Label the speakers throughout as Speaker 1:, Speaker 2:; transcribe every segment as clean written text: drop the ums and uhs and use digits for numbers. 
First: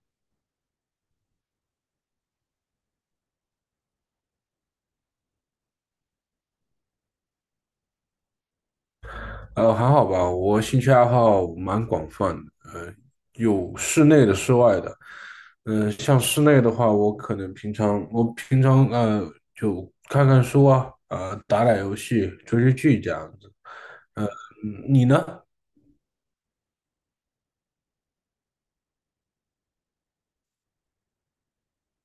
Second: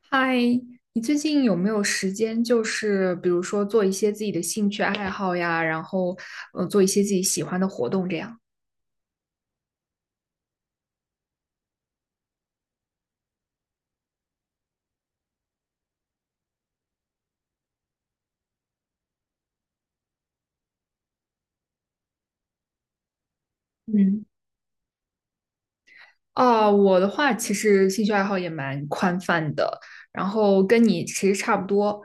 Speaker 1: 嗨，你最近有没有时间？就是比如说做一些自己的兴趣爱好呀，然后做一些自己喜欢的活动这样。
Speaker 2: 还好吧，我兴趣爱好蛮广泛的，有室内的、室外的。像室内的话，我平常就看看书啊，打打游戏、追追剧这样子。
Speaker 1: 嗯，
Speaker 2: 呃，你呢？
Speaker 1: 哦，我的话其实兴趣爱好也蛮宽泛的，然后跟你其实差不多。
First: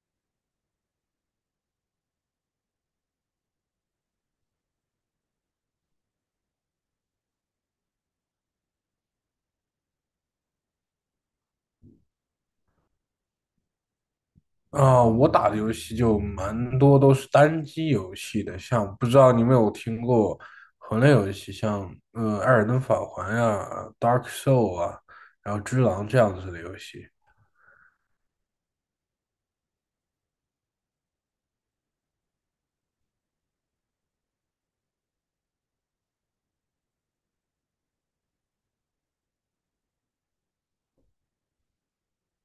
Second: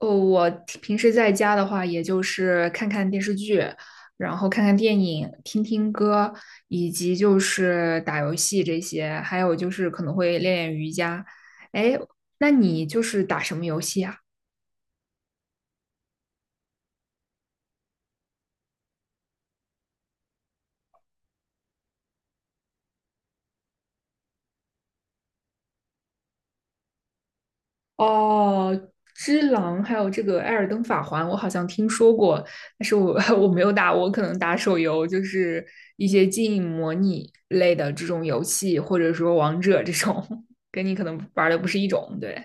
Speaker 1: 我平时在家的话，也就是看看电视剧，然后看看电影，听听歌，以及就是打游戏这些，还有就是可能会练练瑜伽。哎，那你就是打什么游戏啊？
Speaker 2: 啊、我打的游戏就蛮多都是单机游戏的，像不知道你有没有听过魂类游戏，像《艾尔登法环》呀、《Dark Soul》啊，然后《只狼》这样子的游戏。
Speaker 1: 哦，《只狼》还有这个《艾尔登法环》，我好像听说过，但是我 我没有打，我可能打手游，就是一些经营模拟类的这种游戏，或者说王者这种，跟你可能玩的不是一种，对。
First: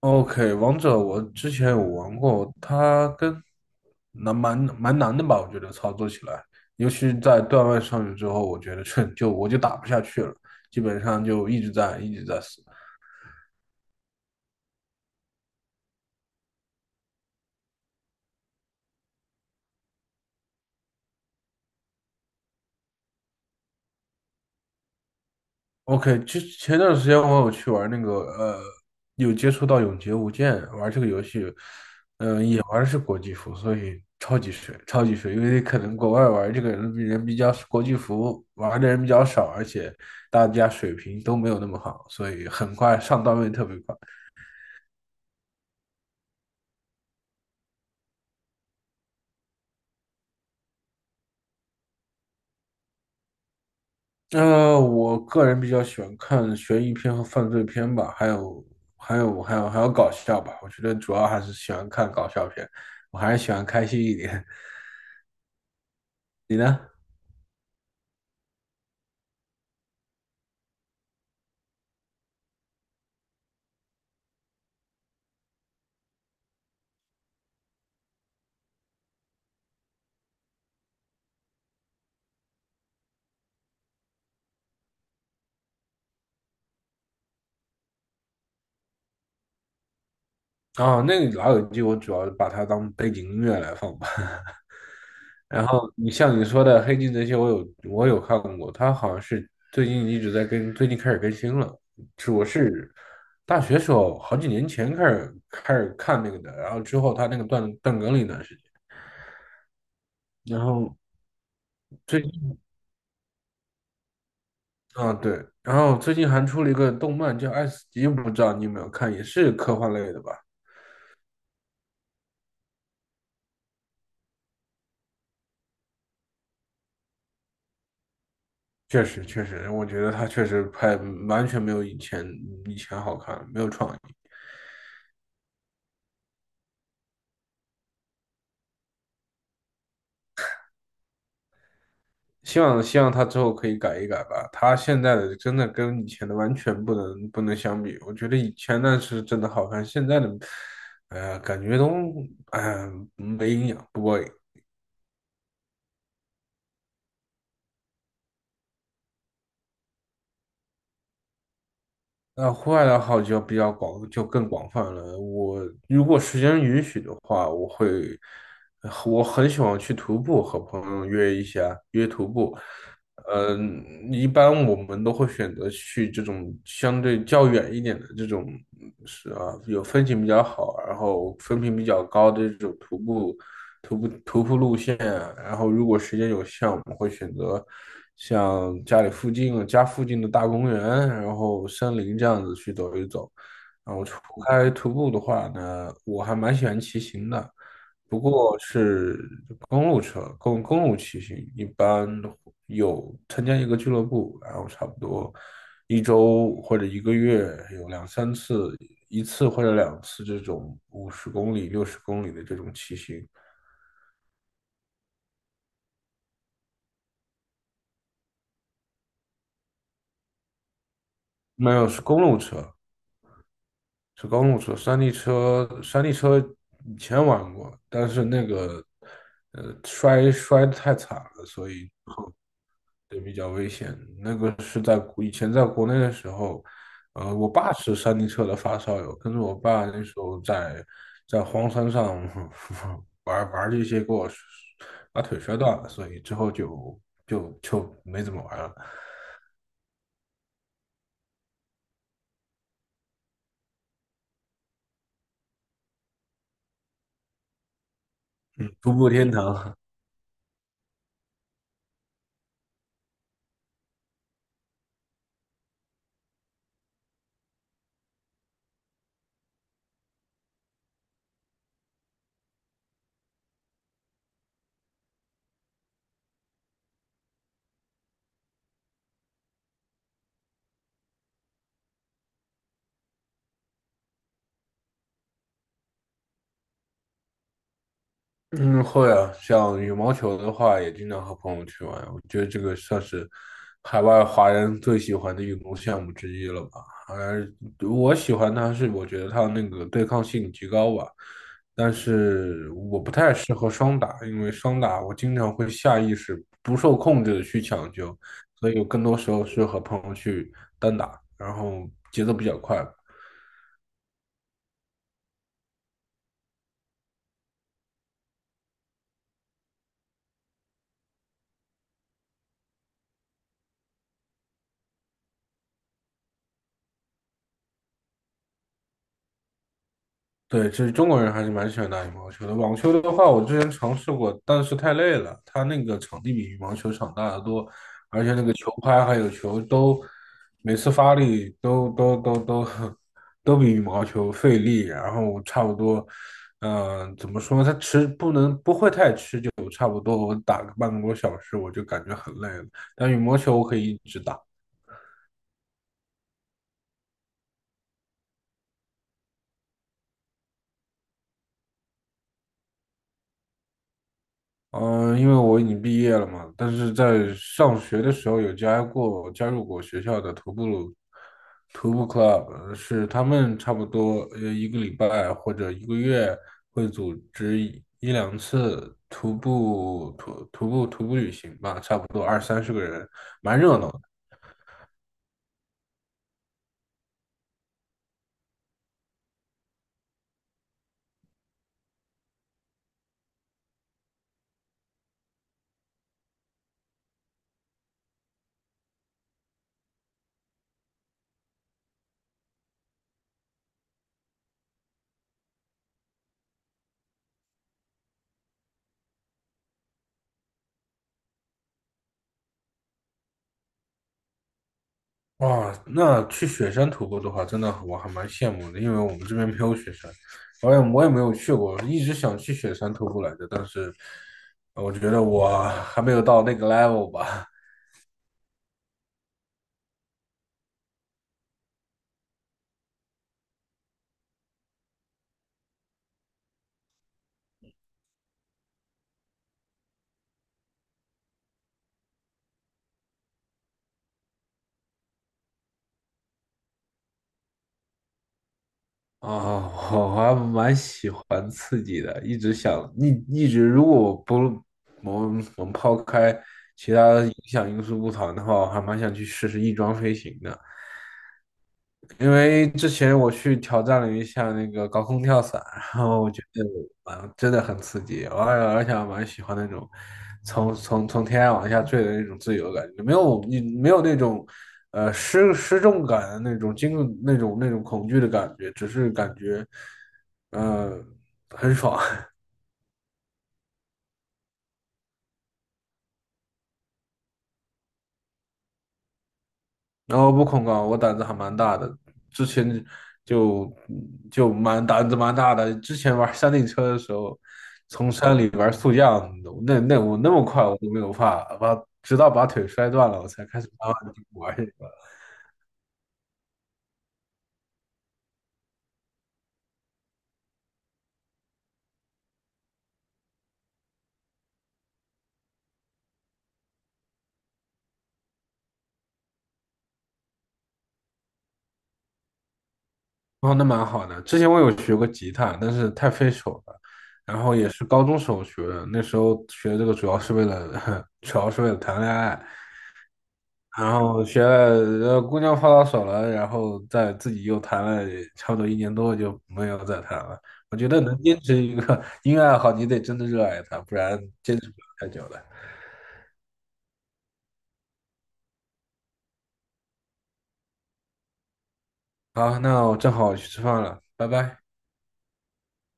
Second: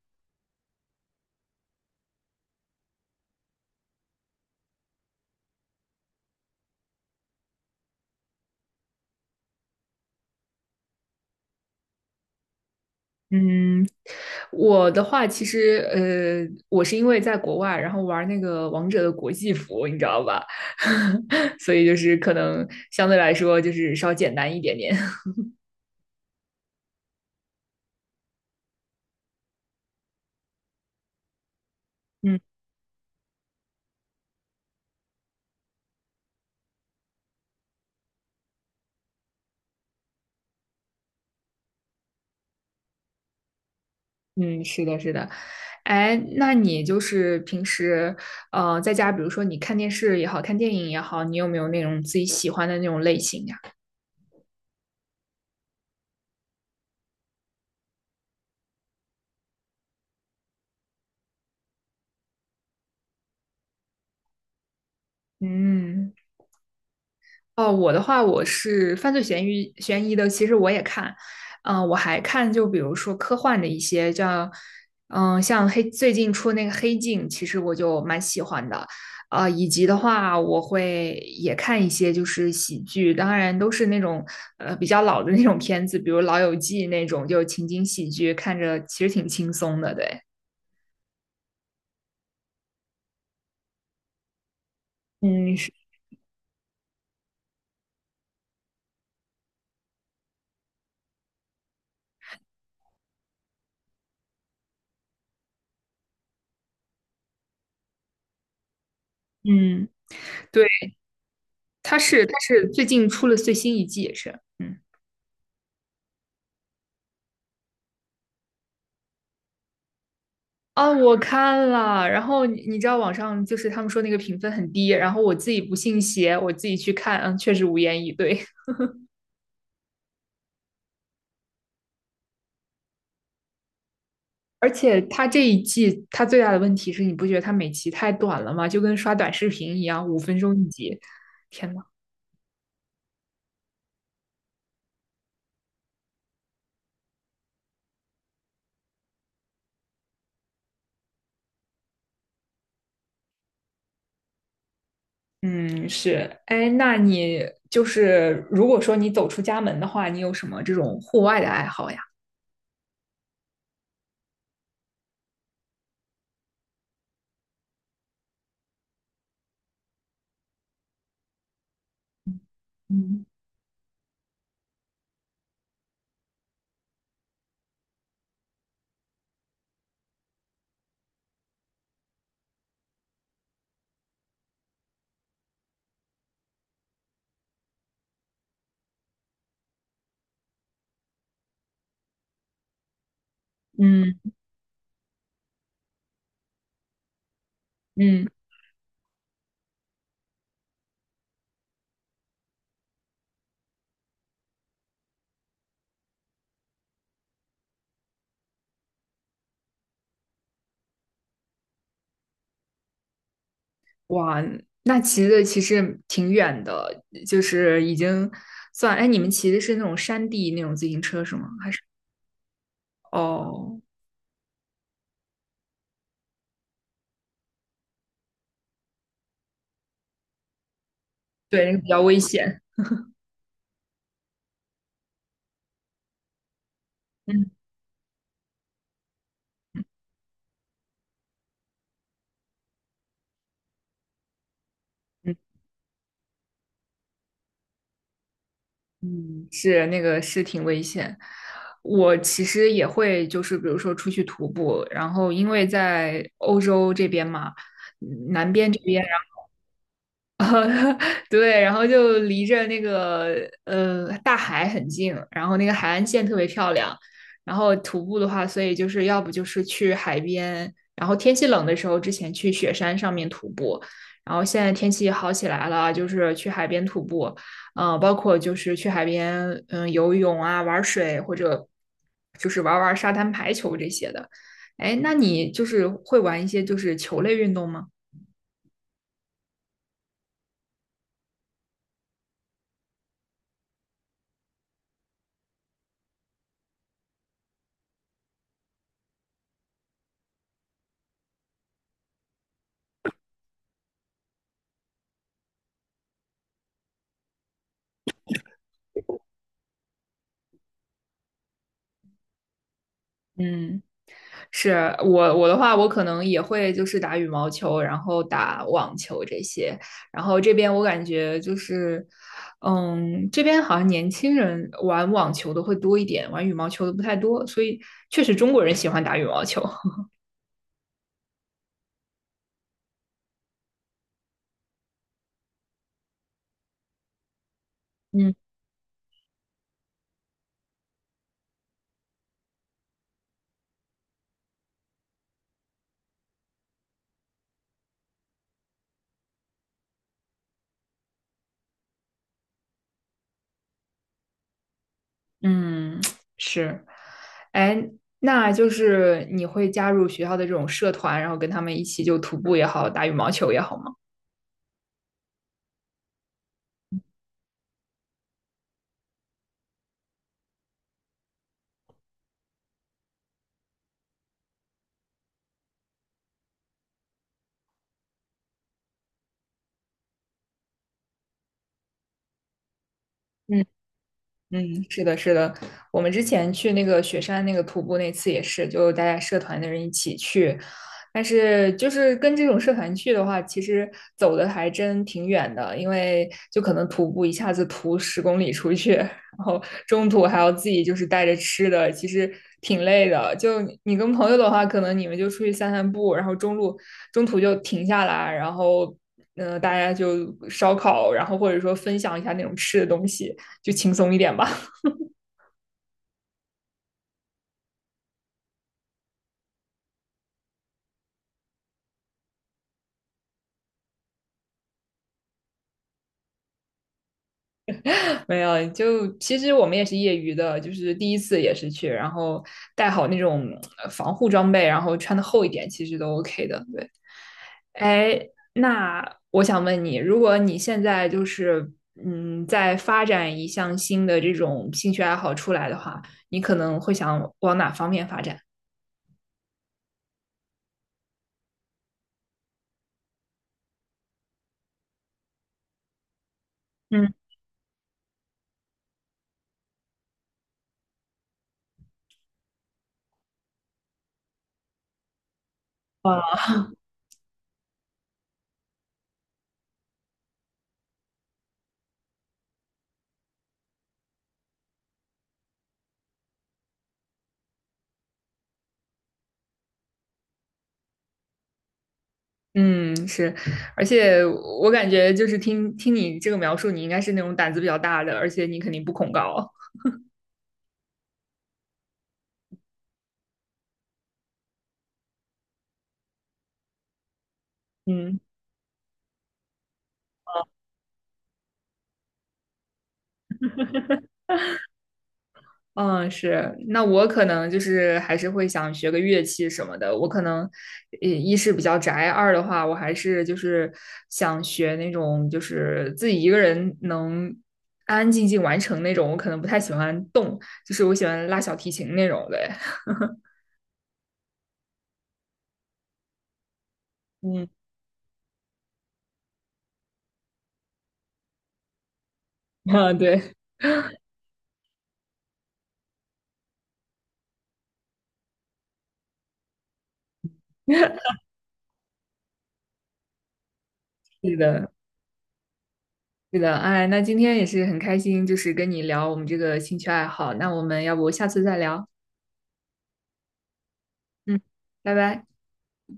Speaker 2: OK,王者我之前有玩过，它跟难蛮蛮难的吧？我觉得操作起来，尤其在段位上去之后，我觉得我就打不下去了，基本上就一直在死。
Speaker 1: 嗯，我的话其实，我是因为在国外，然后玩那个王者的国际服，你知道吧？所以就是可能相对来说就是稍简单一点点。
Speaker 2: OK,其实前段时间我有去玩有接触到《永劫无间》玩这个游戏，
Speaker 1: 嗯。
Speaker 2: 玩的是国际服，所以超级水，超级水。因为可能国外玩这个人比人比较国际服玩的人比较少，而且大家水平都没有那么好，所以很快上段位特别快。
Speaker 1: 嗯，是的，是的，哎，那你就是平时，在家，比如说你看电视也好看电影也好，你有没有那种自己喜欢的那种类型呀？
Speaker 2: 我个人比较喜欢看悬疑片和犯罪片吧，还有搞笑吧。我觉得主要还是喜欢看搞笑片，我还是喜欢开心一点。
Speaker 1: 嗯。
Speaker 2: 你呢？
Speaker 1: 哦，我的话，我是犯罪悬疑的，其实我也看，我还看，就比如说科幻的一些，像最近出那个《黑镜》，其实我就蛮喜欢的，啊、以及的话，我会也看一些就是喜剧，当然都是那种比较老的那种片子，比如《老友记》那种，就情景喜剧，看着其实挺轻松的，对，
Speaker 2: 哦，那个《老友记》我主要把它当背景音乐来放吧。
Speaker 1: 嗯，
Speaker 2: 然
Speaker 1: 是，
Speaker 2: 后你像你说的《黑镜》这些，我有看过，他好像是最近一直在更，最近开始更新了。是我是大学时候好几年前开始看那个的，然后之后他那个断更了一段时间。
Speaker 1: 嗯，
Speaker 2: 然
Speaker 1: 对，
Speaker 2: 后
Speaker 1: 它
Speaker 2: 最
Speaker 1: 是它
Speaker 2: 近
Speaker 1: 是最近出了最新一季，也是，嗯。
Speaker 2: 啊对，然后最近还出了一个动漫叫《爱死机》，不知道你有没有看，也是科幻类的吧？
Speaker 1: 啊，我看了，然后你知道网上就是他们说那个评分很低，然后我自己不信邪，我自己去看，嗯，确实无言以对。
Speaker 2: 确实确实，我觉得他确实拍完全没有以前好看，没有创意。
Speaker 1: 而且他这一季他最大的问题是你不觉得他每集太短了吗？就跟刷短视频一样，5分钟一集。天呐，
Speaker 2: 希望他之后可以改一改吧。他现在的真的跟以前的完全不能相比。我觉得以前那是真的好看，现在的，哎呀，感觉都哎呀没营养，不过瘾。
Speaker 1: 嗯，是，哎，那你就是如果说你走出家门的话，你有什么这种户外的爱好呀？
Speaker 2: 那户外的好就比较广，就更广泛了。我如果时间允许的话，我会，我很喜欢去徒步，和朋友约一下，约徒步。
Speaker 1: 嗯
Speaker 2: 嗯，一般我们都会选择去这种相对较远一点的这种，是啊，有风景比较好，然后风评比较高的这种徒步路线，然后如果时间有限，我们会选择像家里附近、家附近的大公园，然后森林这样子去走一走。然后除
Speaker 1: 嗯
Speaker 2: 开徒步的话呢，我还蛮喜欢骑行的，不
Speaker 1: 嗯。
Speaker 2: 过是公路车，公路骑行，一般有参加一个俱乐部，然后差不多一周或者一个月有两三次，一次或者两次这种50公里、60公里的这种骑行。
Speaker 1: 哇，那骑的其实挺远的，就是已经算，哎，你们骑的是那种山地那种自行车是吗？
Speaker 2: 没有，是公路车，
Speaker 1: 哦，
Speaker 2: 是公路车。山地车，山地车以前玩过，但是那个，摔得太惨了，
Speaker 1: 对，
Speaker 2: 所
Speaker 1: 那个比
Speaker 2: 以
Speaker 1: 较危险。
Speaker 2: 对，比较危险。那个是以前在国内的时候，我
Speaker 1: 嗯
Speaker 2: 爸是山地车的发烧友，跟着我爸那时候在荒山上 玩玩这些，给我把
Speaker 1: 嗯
Speaker 2: 腿摔断了，所以之后就没怎么玩了。
Speaker 1: 嗯，是那个是挺危险。我其实也会，就是比如说出去徒步，然后因为在欧洲这边嘛，南边这
Speaker 2: 徒
Speaker 1: 边。
Speaker 2: 步天堂，
Speaker 1: 对，然后就离着那个大海很近，然后那个海岸线特别漂亮。然后徒步的话，所以就是要不就是去海边，然后天气冷的时候之前去雪山上面徒步，然后现在天气好起来了，就是去海边徒步，包括就是去海边游泳啊、玩水或者就是玩玩沙滩排球这些的。哎，那你就是会玩一些就是球类运动吗？
Speaker 2: 嗯，会啊，像羽毛球的话，也经常和朋友去玩。我觉得这个算是海外华人最喜欢的运动项目之一了吧。而我喜欢它是，我觉得它那个对抗性极高吧。但是我不太适合双打，因为双打我经常会下意识不受控制的去抢球，所以我更多时候是和朋友去单打，然后节奏比较快，
Speaker 1: 嗯，是我的话，我可能也会就是打羽毛球，然后打网球这些。然后这边我感觉就是，这边好像年轻人玩网球的会多一点，玩羽毛球的不太多。所以确实中国人喜欢打羽毛球。
Speaker 2: 对，其实中国人还是蛮喜欢打羽毛球的。网球的话，我之前尝试过，但是太累了，它那个场地比羽毛球场大得多，而且
Speaker 1: 嗯，
Speaker 2: 那个球拍还有球都，每次发力都都都都 都比羽毛球费力。然后差不多，怎么说呢？它持不能不会太持久，差不多我打个半个多小时我就感觉很累了。但羽毛球我可以一直打。
Speaker 1: 嗯，是。哎，那就是你会加入学校的这种社团，然后跟他们一起就徒步也好，打羽毛球也好吗？
Speaker 2: 嗯，因为我已经毕业了嘛，但是在上学的时候有加入过学校的徒步 club,是他们差不多一个礼拜或者一个月会组织一两次徒步旅行吧，差不多二三十个人，蛮热闹。
Speaker 1: 嗯，是的，是的，我们之前去那个雪山那个徒步那次也是，就大家社团的人一起去，但是就是跟这种社团去的话，其实走的还真挺远的，因为就可能徒步一下子徒10公里出去，然后中途还要自己就是带着吃的，其实挺累的。就你跟朋友的话，可能你们就出去散散步，然后中途就停下来，然后大家就烧烤，然后或者说分享一下那种吃的东西。就轻松一点吧。
Speaker 2: 哇，那去雪山徒步的话，真的我还蛮羡慕的，因为我们这边没有雪山，我也没有去过，一直想去雪山徒步来着，但是我觉得我还没有到那个 level 吧。
Speaker 1: 没有，就其实我们也是业余的，就是第一次也是去，然后带好那种防护装备，然后穿的厚一点，其实都 OK 的。对，哎，那我想问你，如果你现在就是在发展一项新的这种兴趣爱好出来的话，你可能会想往哪方面发展？
Speaker 2: 啊，我还蛮喜欢刺激的，一直想一一直，如果我不我们我们抛开其
Speaker 1: 嗯，
Speaker 2: 他影响因素不谈的话，我还蛮想去试试翼装飞行的。因为之前我去挑战了一下那个高空跳伞，然后我
Speaker 1: 啊
Speaker 2: 觉得蛮真的很刺激，而且我蛮喜欢那种从天上往下坠的那种自由感，没有那种失重感的那种那种恐惧的感觉，只是感觉呃很爽。
Speaker 1: 嗯，是，而且我感觉就是听听你这个描述，你应该是那种胆子比较大的，而且你肯定不恐高。
Speaker 2: 然后不恐高，我胆子还蛮大的，之前就就胆子蛮大的。之前玩山地车的时候，从
Speaker 1: 嗯
Speaker 2: 山里玩速降，那我那么快我都没有怕，直到把腿摔断了，我才开始慢慢地玩。
Speaker 1: 嗯，是，那我可能就是还是会想学个乐器什么的。我可能，一是比较宅，二的话，我还是就是想学那种就是自己一个人能安安静静完成那种。我可能不太喜欢动，就是我喜欢拉小提琴那种的。
Speaker 2: 哦，那蛮好的。之前我有学过吉他，但是太费手了，然
Speaker 1: 嗯，
Speaker 2: 后也是高中时候学的。那时候学这个主要是为了，主要是为了谈恋爱。
Speaker 1: 啊，对，
Speaker 2: 然后学了，姑娘泡到手了，然后再自己又谈了差不多一年多，就没有再谈了。我觉得能 坚持一个 音乐爱好，你得真的热爱它，不然
Speaker 1: 是
Speaker 2: 坚持
Speaker 1: 的，
Speaker 2: 不了太久的。
Speaker 1: 是的。哎，那今天也是很开心，就是跟你聊我们这个兴趣爱好。那我们要不下次再聊？
Speaker 2: 好，那我正好去吃饭了，拜
Speaker 1: 嗯，
Speaker 2: 拜。
Speaker 1: 拜拜。